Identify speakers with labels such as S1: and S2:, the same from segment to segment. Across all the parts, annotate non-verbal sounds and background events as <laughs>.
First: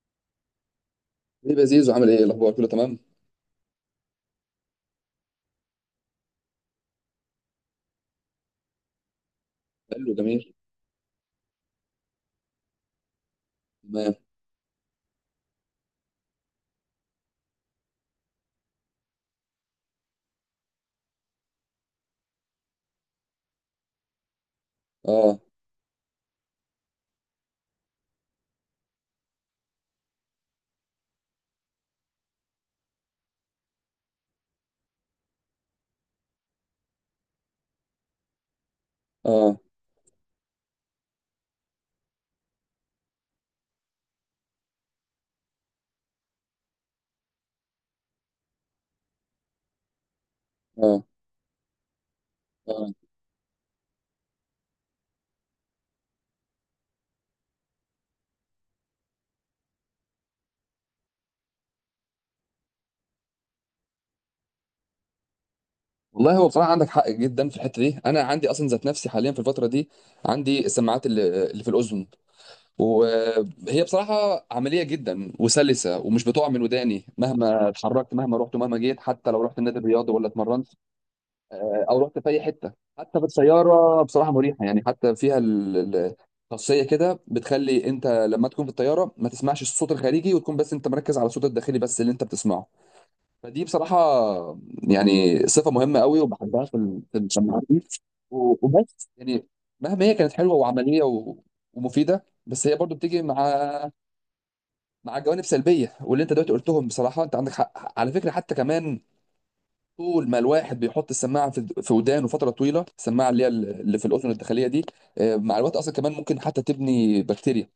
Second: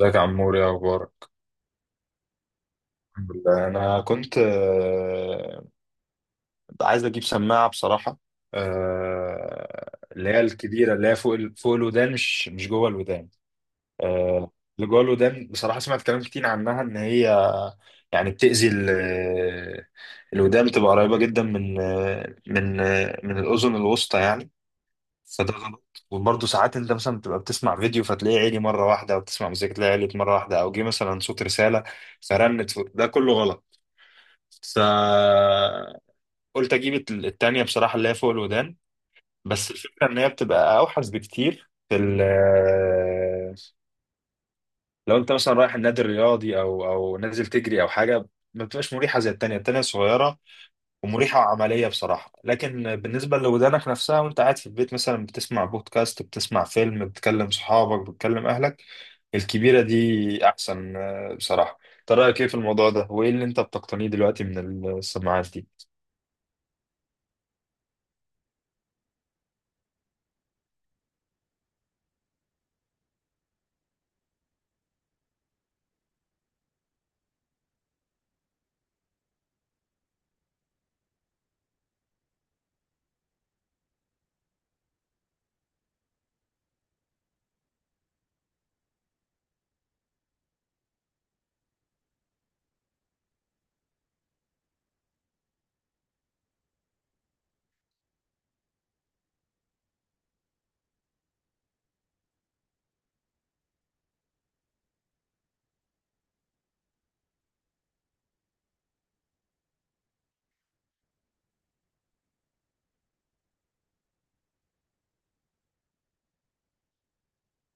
S1: ازيك يا عمور؟ يا اخبارك؟
S2: ليه يا زيزو؟ عامل ايه؟ إيه الاخبار؟ كله تمام؟
S1: الحمد لله. انا كنت عايز اجيب سماعه بصراحه.
S2: حلو.
S1: اللي
S2: جميل.
S1: هي الكبيره اللي هي فوق الودان، مش جوه الودان.
S2: تمام.
S1: آه، اللي جوه الودان بصراحه سمعت كلام كتير عنها ان هي يعني بتاذي الودان، بتبقى قريبه جدا من من الاذن الوسطى يعني.
S2: اه،
S1: فده غلط. وبرضه ساعات انت مثلا بتبقى بتسمع فيديو فتلاقيه عالي مره واحده، او بتسمع مزيكا تلاقيه عالي مره واحده، او جه مثلا صوت رساله فرنت فوق. ده كله غلط. فقلت اجيب التانيه بصراحه، اللي هي فوق الودان.
S2: اه،
S1: بس الفكره ان هي بتبقى اوحش بكتير في ال، لو انت مثلا رايح النادي الرياضي او نازل تجري او حاجه، ما بتبقاش مريحه زي التانيه. التانيه صغيره
S2: اه،
S1: ومريحة وعملية بصراحة.
S2: اه.
S1: لكن بالنسبة لودانك نفسها، وانت قاعد في البيت مثلا بتسمع بودكاست، بتسمع فيلم، بتكلم صحابك، بتكلم اهلك، الكبيرة دي احسن. بصراحة، انت رأيك ايه في الموضوع ده؟ وايه اللي انت بتقتنيه دلوقتي من السماعات دي؟
S2: والله، هو بصراحه عندك حق جدا في الحته دي. انا عندي اصلا ذات نفسي حاليا في الفتره دي عندي السماعات اللي في الاذن، وهي بصراحه عمليه جدا وسلسه، ومش بتقع من وداني مهما اتحركت، مهما رحت ومهما جيت، حتى لو رحت النادي الرياضي ولا اتمرنت، او رحت في اي حته. حتى في الطياره بصراحه مريحه، يعني حتى فيها خاصيه كده بتخلي انت لما تكون في الطياره ما تسمعش الصوت الخارجي، وتكون بس انت مركز على الصوت الداخلي بس اللي انت بتسمعه. فدي بصراحه يعني صفه مهمه قوي، وبحبها في في السماعات دي. وبس يعني، مهما هي كانت حلوه وعمليه ومفيده، بس هي برضو بتيجي مع جوانب سلبيه، واللي انت دلوقتي قلتهم بصراحه، انت عندك حق على فكره. حتى كمان طول ما الواحد بيحط السماعه في ودانه فتره طويله، السماعه اللي هي اللي في الاذن الداخليه دي، مع الوقت اصلا كمان ممكن حتى تبني بكتيريا،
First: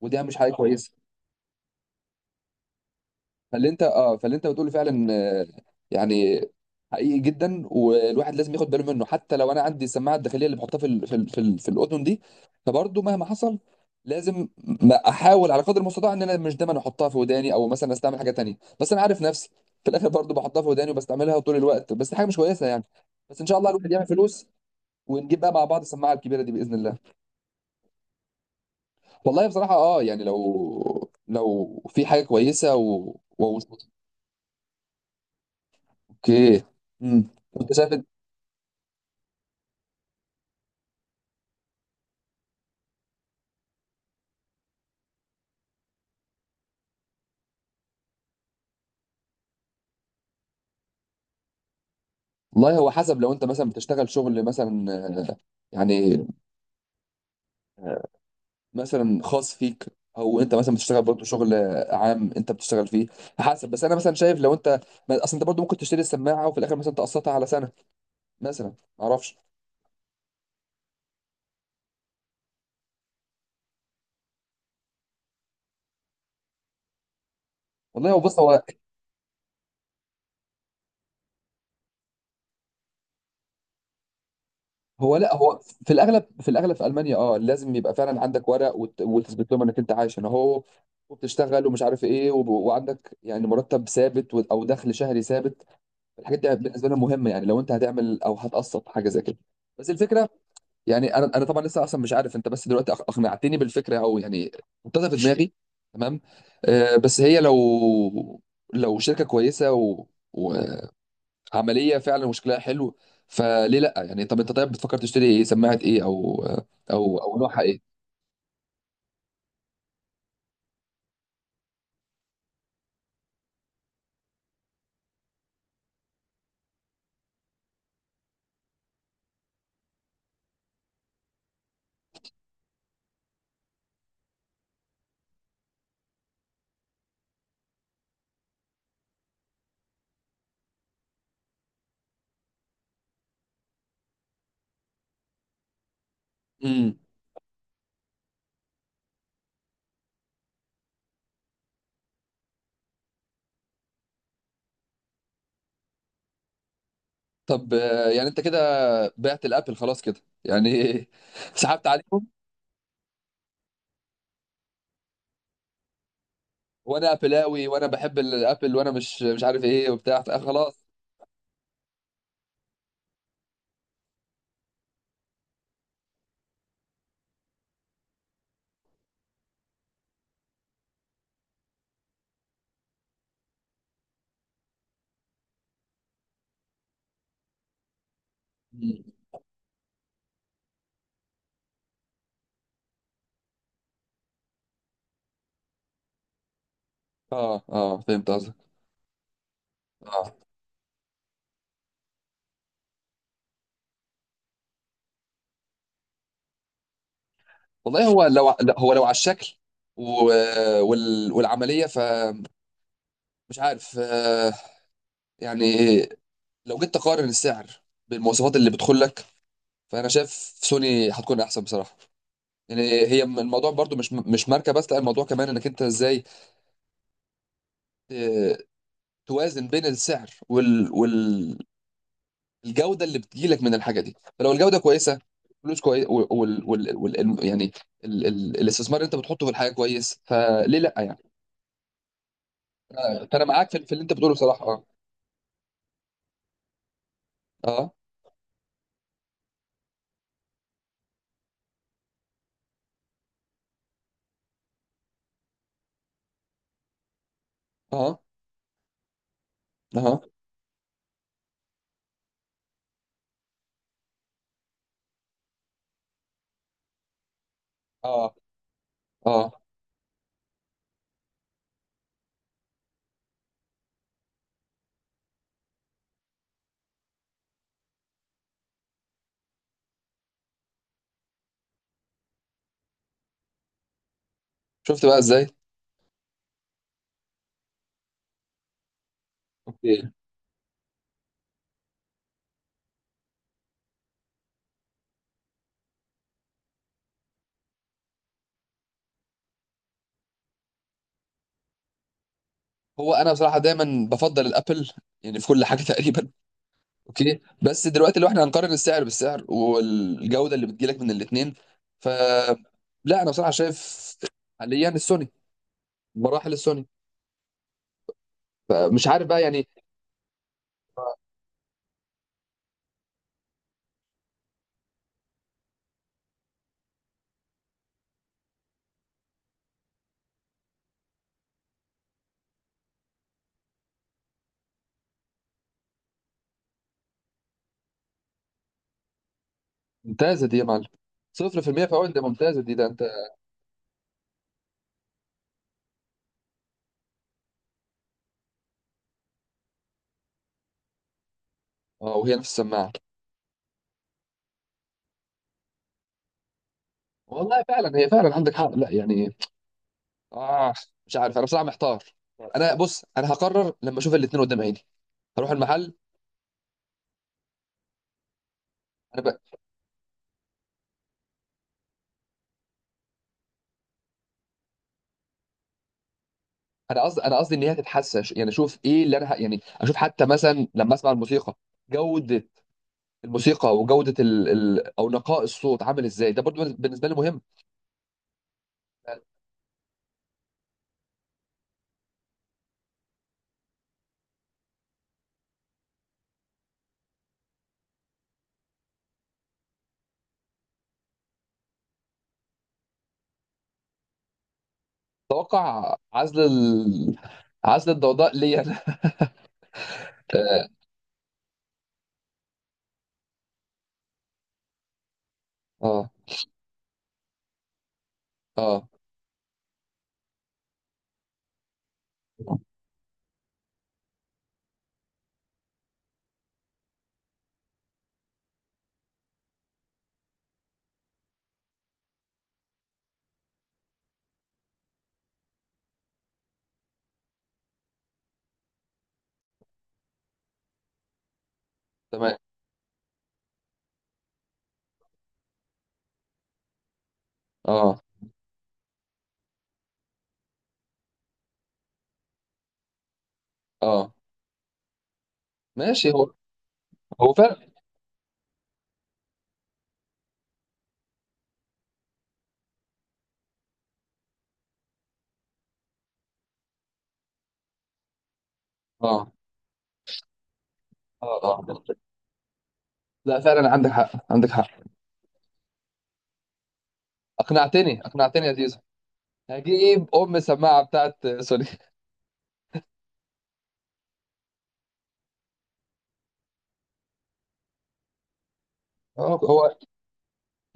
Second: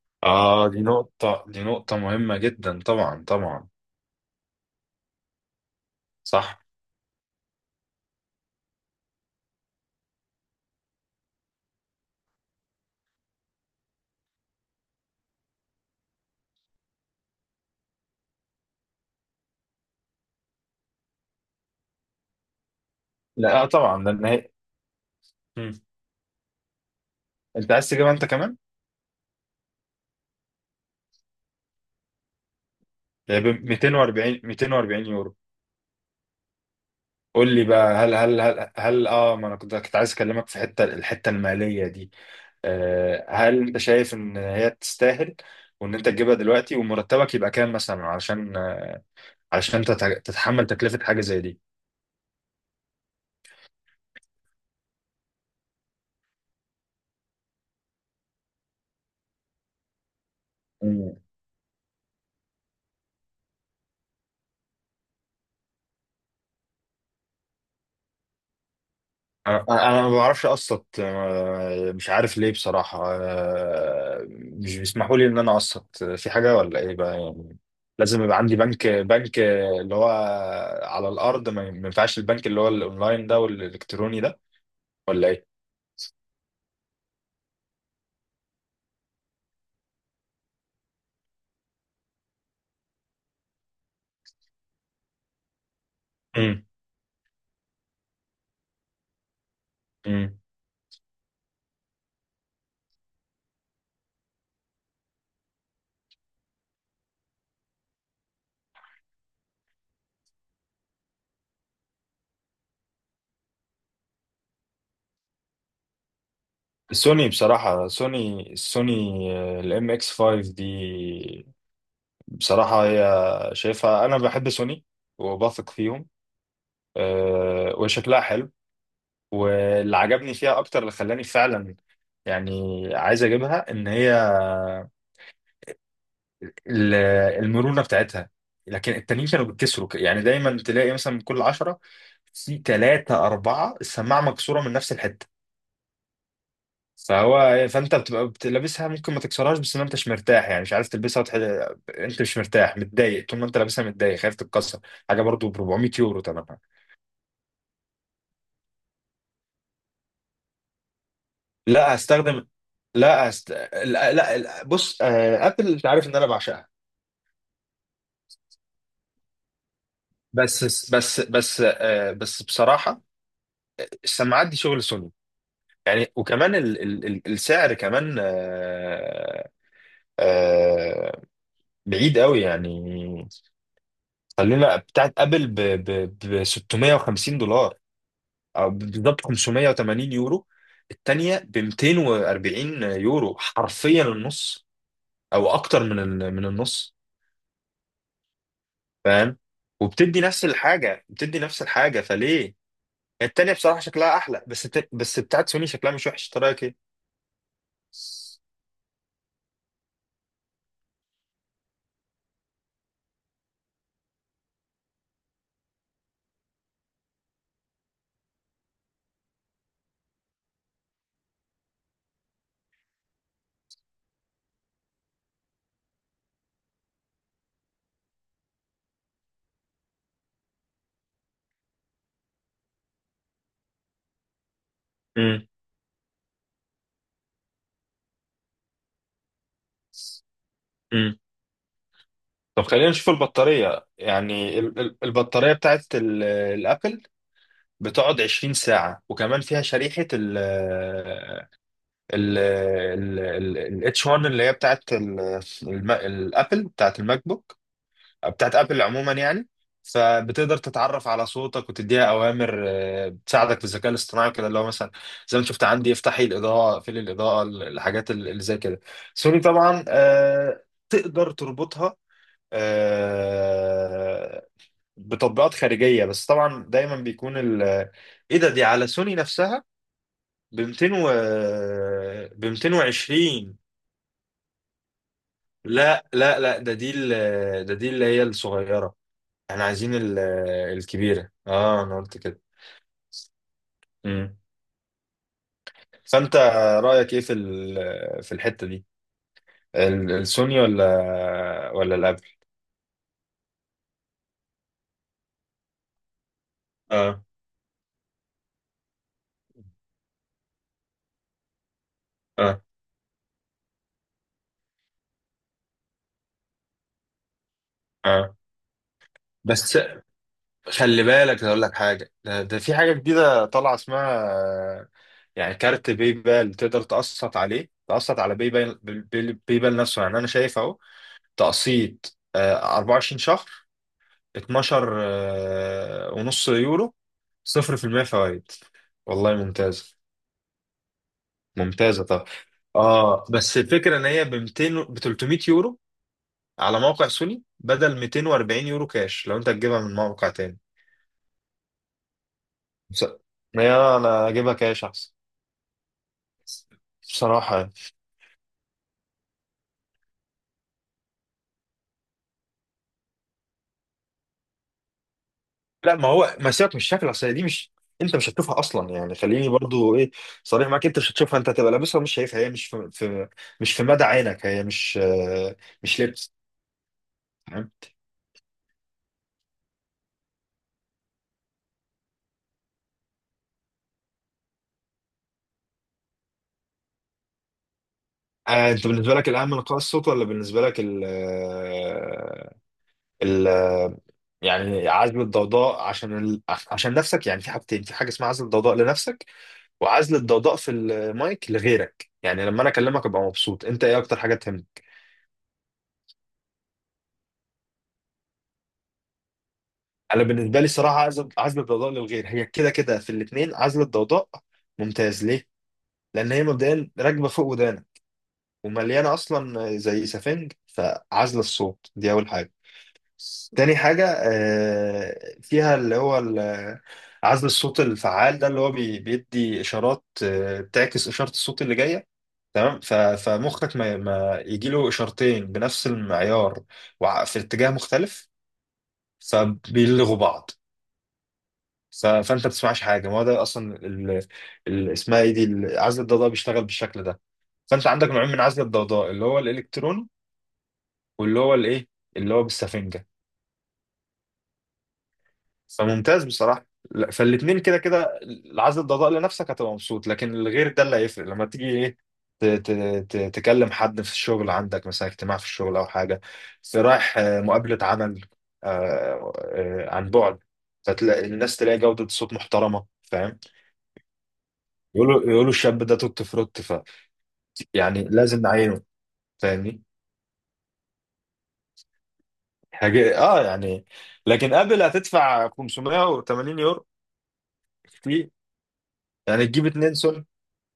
S2: ودي مش حاجه
S1: اه، دي
S2: كويسه.
S1: نقطة، دي نقطة مهمة جدا. طبعا، طبعا.
S2: فاللي انت بتقوله فعلا، يعني
S1: صح.
S2: حقيقي جدا، والواحد لازم ياخد باله منه. حتى لو انا عندي السماعه الداخليه اللي بحطها في الاذن دي، فبرضه مهما حصل لازم ما احاول على قدر المستطاع ان انا مش دايما احطها في وداني، او مثلا استعمل حاجه تانية. بس انا عارف نفسي، في الاخر برضه بحطها في وداني وبستعملها طول الوقت، بس دي حاجه مش كويسه يعني. بس ان شاء
S1: لا، آه،
S2: الله الواحد
S1: طبعا،
S2: يعمل
S1: لان
S2: فلوس،
S1: هي،
S2: ونجيب بقى مع
S1: مم.
S2: بعض السماعه الكبيره دي باذن الله.
S1: انت عايز تجيبها انت كمان؟
S2: والله بصراحه يعني لو في حاجه كويسه
S1: هي ب 240 240 يورو.
S2: اوكي. امم
S1: قول لي
S2: وانت شايف
S1: بقى، هل اه، ما انا كنت عايز اكلمك في الحته الماليه دي. هل انت شايف ان هي تستاهل؟ وان انت تجيبها دلوقتي؟ ومرتبك يبقى كام مثلا علشان علشان تتحمل تكلفة حاجة زي دي؟
S2: والله هو حسب، لو انت مثلا بتشتغل شغل مثلا، آه، يعني، آه، مثلا خاص فيك، او انت مثلا بتشتغل
S1: مم.
S2: برضه شغل عام انت بتشتغل فيه. حسب، بس انا مثلا شايف لو انت اصل انت برضه ممكن تشتري السماعه وفي الاخر مثلا تقسطها على سنه، مثلا ما اعرفش.
S1: انا ما بعرفش اقسط، مش عارف ليه بصراحة. مش بيسمحوا لي ان انا اقسط في حاجة، ولا ايه بقى يعني؟
S2: والله، هو
S1: لازم يبقى
S2: بص،
S1: عندي
S2: هو
S1: بنك اللي هو على الارض؟ ما ينفعش البنك اللي هو الاونلاين ده والالكتروني ده؟ ولا
S2: لا،
S1: ايه؟
S2: هو في الاغلب في المانيا، اه لازم يبقى فعلا عندك ورق، وتثبت لهم انك انت عايش هنا اهو وبتشتغل، ومش عارف ايه، وعندك يعني مرتب ثابت او دخل شهري ثابت. الحاجات دي بالنسبه لنا مهمه، يعني لو انت هتعمل او هتقسط حاجه زي كده. بس الفكره،
S1: امم.
S2: يعني انا طبعا لسه اصلا مش عارف، انت بس دلوقتي اقنعتني بالفكره، او يعني حطيتها في دماغي. تمام. آه، بس هي لو شركه كويسه وعمليه فعلا وشكلها حلو، فليه لا يعني. طب انت، طيب بتفكر تشتري ايه؟ سماعه ايه؟ او
S1: سوني
S2: نوعها ايه؟
S1: بصراحة، سوني الام اكس 5 دي. بصراحة هي، شايفها، أنا بحب سوني وبثق فيهم. وشكلها حلو. واللي عجبني فيها أكتر، اللي خلاني فعلا يعني عايز أجيبها، إن هي ال، المرونة بتاعتها. لكن التانيين كانوا بيتكسروا يعني، دايما تلاقي مثلا من كل عشرة في ثلاثة أربعة السماعة مكسورة من نفس الحتة.
S2: امم.
S1: فانت لابسها، ممكن ما تكسرهاش، بس ما انتش مرتاح يعني، مش عارف تلبسها انت مش مرتاح، متضايق طول ما انت لابسها، متضايق خايف تتكسر. حاجه برضو ب 400 يورو تمنها.
S2: طب، يعني انت كده بعت الابل خلاص كده يعني. <laughs> سحبت
S1: لا،
S2: عليهم.
S1: هستخدم، لا، لا، لا، بص، ابل انت عارف ان انا بعشقها.
S2: وانا ابلاوي وانا بحب الابل وانا مش عارف ايه وبتاع،
S1: بس،
S2: فخلاص.
S1: بس بصراحه السماعات دي شغل سوني يعني. وكمان السعر كمان، آه، بعيد قوي يعني. خلينا، بتاعت ابل ب 650 دولار، أو
S2: مم.
S1: بالظبط 580 يورو. التانية ب 240 يورو، حرفيا النص، او اكتر من النص.
S2: اه، اه، فهمت قصدك.
S1: فاهم؟ وبتدي
S2: اه.
S1: نفس الحاجة، بتدي نفس الحاجة فليه يعني؟ التانية بصراحة شكلها احلى، بس بتاعت سوني شكلها مش وحش، إنت رايك ايه؟
S2: والله، هو لو، لا، هو لو على الشكل و... والعمليه، فمش عارف، آه يعني، لو جيت تقارن السعر بالمواصفات اللي بتدخل لك، فانا شايف سوني هتكون احسن بصراحه يعني. هي الموضوع برضو مش ماركه بس، لا الموضوع كمان انك انت ازاي آه، توازن بين السعر الجوده اللي بتجيلك من الحاجه دي. فلو الجوده كويسه،
S1: امم.
S2: فلوس كويس يعني الاستثمار اللي انت بتحطه في الحاجه كويس، فليه لا
S1: امم.
S2: يعني.
S1: طب، خلينا نشوف
S2: فانا معاك في...
S1: البطارية
S2: في اللي انت بتقوله
S1: يعني،
S2: بصراحه. اه،
S1: البطارية بتاعت الابل
S2: اه،
S1: بتقعد 20 ساعة. وكمان فيها شريحة الاتش 1، اللي هي بتاعت الابل، بتاعت الماك بوك،
S2: اه،
S1: بتاعت ابل عموما يعني.
S2: اه،
S1: فبتقدر تتعرف على صوتك وتديها اوامر، بتساعدك في الذكاء الاصطناعي كده، اللي هو مثلا زي ما شفت عندي افتحي الاضاءه، اقفلي الاضاءه، الحاجات
S2: اه،
S1: اللي زي كده.
S2: اه،
S1: سوني طبعا، تقدر تربطها آه، بتطبيقات خارجيه. بس طبعا دايما بيكون ال، ايه ده، دي على سوني نفسها ب 200 و ب 220.
S2: شفت بقى ازاي؟
S1: لا، لا، لا، ده دي اللي هي الصغيرة، احنا عايزين
S2: اوكي.
S1: ال، الكبيرة. اه، انا قلت كده. امم. فانت رأيك ايه في الحتة دي؟ ال، السوني ولا، ولا الابل؟
S2: هو انا بصراحه دايما بفضل الابل يعني في كل حاجه <laughs> تقريبا.
S1: اه.
S2: اوكي، بس دلوقتي لو احنا هنقارن السعر بالسعر والجوده اللي بتجيلك من الاثنين، ف
S1: اه.
S2: لا انا بصراحه شايف حاليا السوني، مراحل السوني،
S1: اه
S2: فمش عارف بقى يعني.
S1: بس، خلي بالك اقول لك حاجة، ده في حاجة جديدة طالعة اسمها، يعني كارت باي بال، تقدر تقسط عليه، تقسط على باي بال، باي بال نفسه يعني. انا شايف اهو، تقسيط 24 شهر، 12 ونص يورو، صفر في المية فوائد. والله ممتازة.
S2: ممتازة دي يا معلم، 0%
S1: ممتازة،
S2: فوائد، ده
S1: طب.
S2: ممتازة دي، ده انت.
S1: اه بس الفكرة ان هي ب 200، ب 300 يورو على موقع سوني، بدل 240 يورو كاش لو انت هتجيبها من موقع تاني.
S2: اه، وهي نفس السماعة.
S1: بس، يا انا اجيبها كاش احسن بصراحة
S2: والله
S1: يعني.
S2: فعلا، هي فعلا عندك حق، لا يعني، اه مش عارف، انا بصراحة محتار. انا بص، هقرر لما اشوف الاتنين قدام عيني. هروح المحل.
S1: لا، ما هو ما سيبك من الشكل، اصل دي مش، انت مش هتشوفها اصلا يعني.
S2: انا ب...
S1: خليني برضو ايه، صريح معاك، انت مش هتشوفها. انت هتبقى لابسها ومش شايفها. هي مش في، في مش في مدى عينك. هي مش، مش لبس.
S2: انا قصدي، ان هي تتحسن، يعني اشوف ايه اللي يعني اشوف حتى مثلا لما اسمع الموسيقى. جودة الموسيقى وجودة او نقاء الصوت عامل ازاي، ده برضو بالنسبة لي مهم.
S1: انت بالنسبه لك الاهم نقاء الصوت، ولا بالنسبه لك ال ال آه، يعني عزل الضوضاء، عشان ال، عشان نفسك يعني؟ في حاجتين، في حاجه اسمها عزل الضوضاء لنفسك، وعزل الضوضاء في المايك لغيرك، يعني لما انا اكلمك ابقى مبسوط. انت ايه اكتر حاجه تهمك؟
S2: اتوقع عزل عزل الضوضاء ليا.
S1: انا بالنسبه لي
S2: <laughs>
S1: الصراحه، عزل، عزل الضوضاء للغير، هي كده كده في الاثنين عزل الضوضاء ممتاز. ليه؟
S2: اه،
S1: لان هي مبدئيا راكبه فوق ودانك،
S2: اه،
S1: ومليانه اصلا زي سفنج، فعزل الصوت دي اول حاجه. تاني حاجة فيها، اللي هو ال، عزل الصوت الفعال ده، اللي هو بيدي إشارات بتعكس إشارة الصوت اللي جاية، تمام؟ فمخك ما يجيله إشارتين بنفس المعيار، في اتجاه مختلف، فبيلغوا بعض. فأنت
S2: تمام.
S1: ما بتسمعش حاجة. ما هو ده أصلا ال، ال، اسمها إيه دي، ال، عزل الضوضاء بيشتغل بالشكل ده. فأنت
S2: اه،
S1: عندك نوعين من عزل الضوضاء، اللي هو الإلكتروني، واللي هو الإيه، اللي هو بالسفنجة.
S2: اه، ماشي.
S1: فممتاز
S2: هو
S1: بصراحة. لا،
S2: هو
S1: فالاتنين
S2: فعلا.
S1: كده كده العزل الضوضاء لنفسك هتبقى مبسوط، لكن الغير، ده اللي هيفرق لما تيجي ايه، تكلم حد في الشغل، عندك مثلا اجتماع في الشغل او حاجة، في رايح مقابلة عمل،
S2: اه،
S1: عن بعد، فتلاقي
S2: اه،
S1: الناس،
S2: اه،
S1: تلاقي جودة صوت محترمة، فاهم؟
S2: لا فعلا عندك حق، عندك حق.
S1: يقولوا، يقولوا الشاب ده توت فروت، ف
S2: اقنعتني
S1: يعني لازم
S2: اقنعتني يا زيزو.
S1: نعينه. فاهمني؟
S2: هجيب ام السماعه بتاعت سوني.
S1: حاجة اه يعني. لكن قبل، هتدفع 580 يورو، كتير
S2: <laughs> اه.
S1: يعني. تجيب
S2: هو
S1: اتنين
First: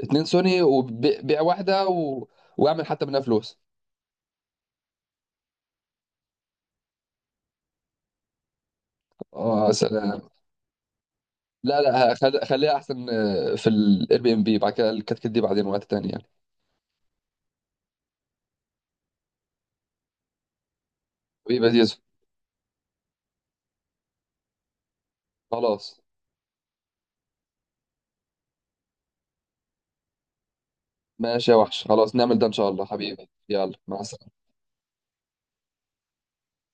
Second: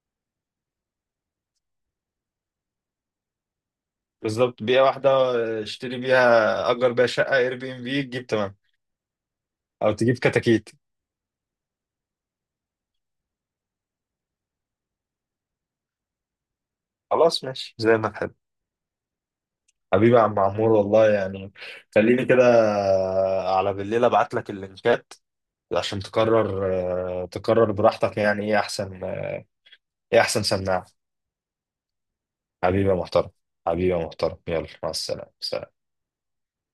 S2: اتنين سوني، وبيع واحده واعمل حتى منها فلوس.
S1: بالظبط، بيئة واحدة، اشتري بيها، أجر بيها شقة اير بي ام بي، تجيب، تمام.
S2: اه
S1: أو تجيب
S2: سلام.
S1: كتاكيت.
S2: لا، لا، خليها احسن، في الاير بي ام بي، بعد كده الكتكت دي بعدين وقت تاني يعني.
S1: خلاص ماشي، زي ما تحب. حبيبي يا عم عمور، والله يعني،
S2: حبيبي يا زيزو.
S1: خليني كده على بالليل أبعت لك اللينكات عشان
S2: خلاص،
S1: تقرر. اه، تقرر براحتك يعني، إيه أحسن، إيه أحسن سماعة.
S2: ماشي يا وحش، خلاص نعمل ده ان شاء الله.
S1: حبيبي يا
S2: حبيبي،
S1: محترم،
S2: يلا
S1: حبيبي
S2: مع
S1: يا
S2: السلامه.
S1: محترم، يلا مع السلامة. سلام.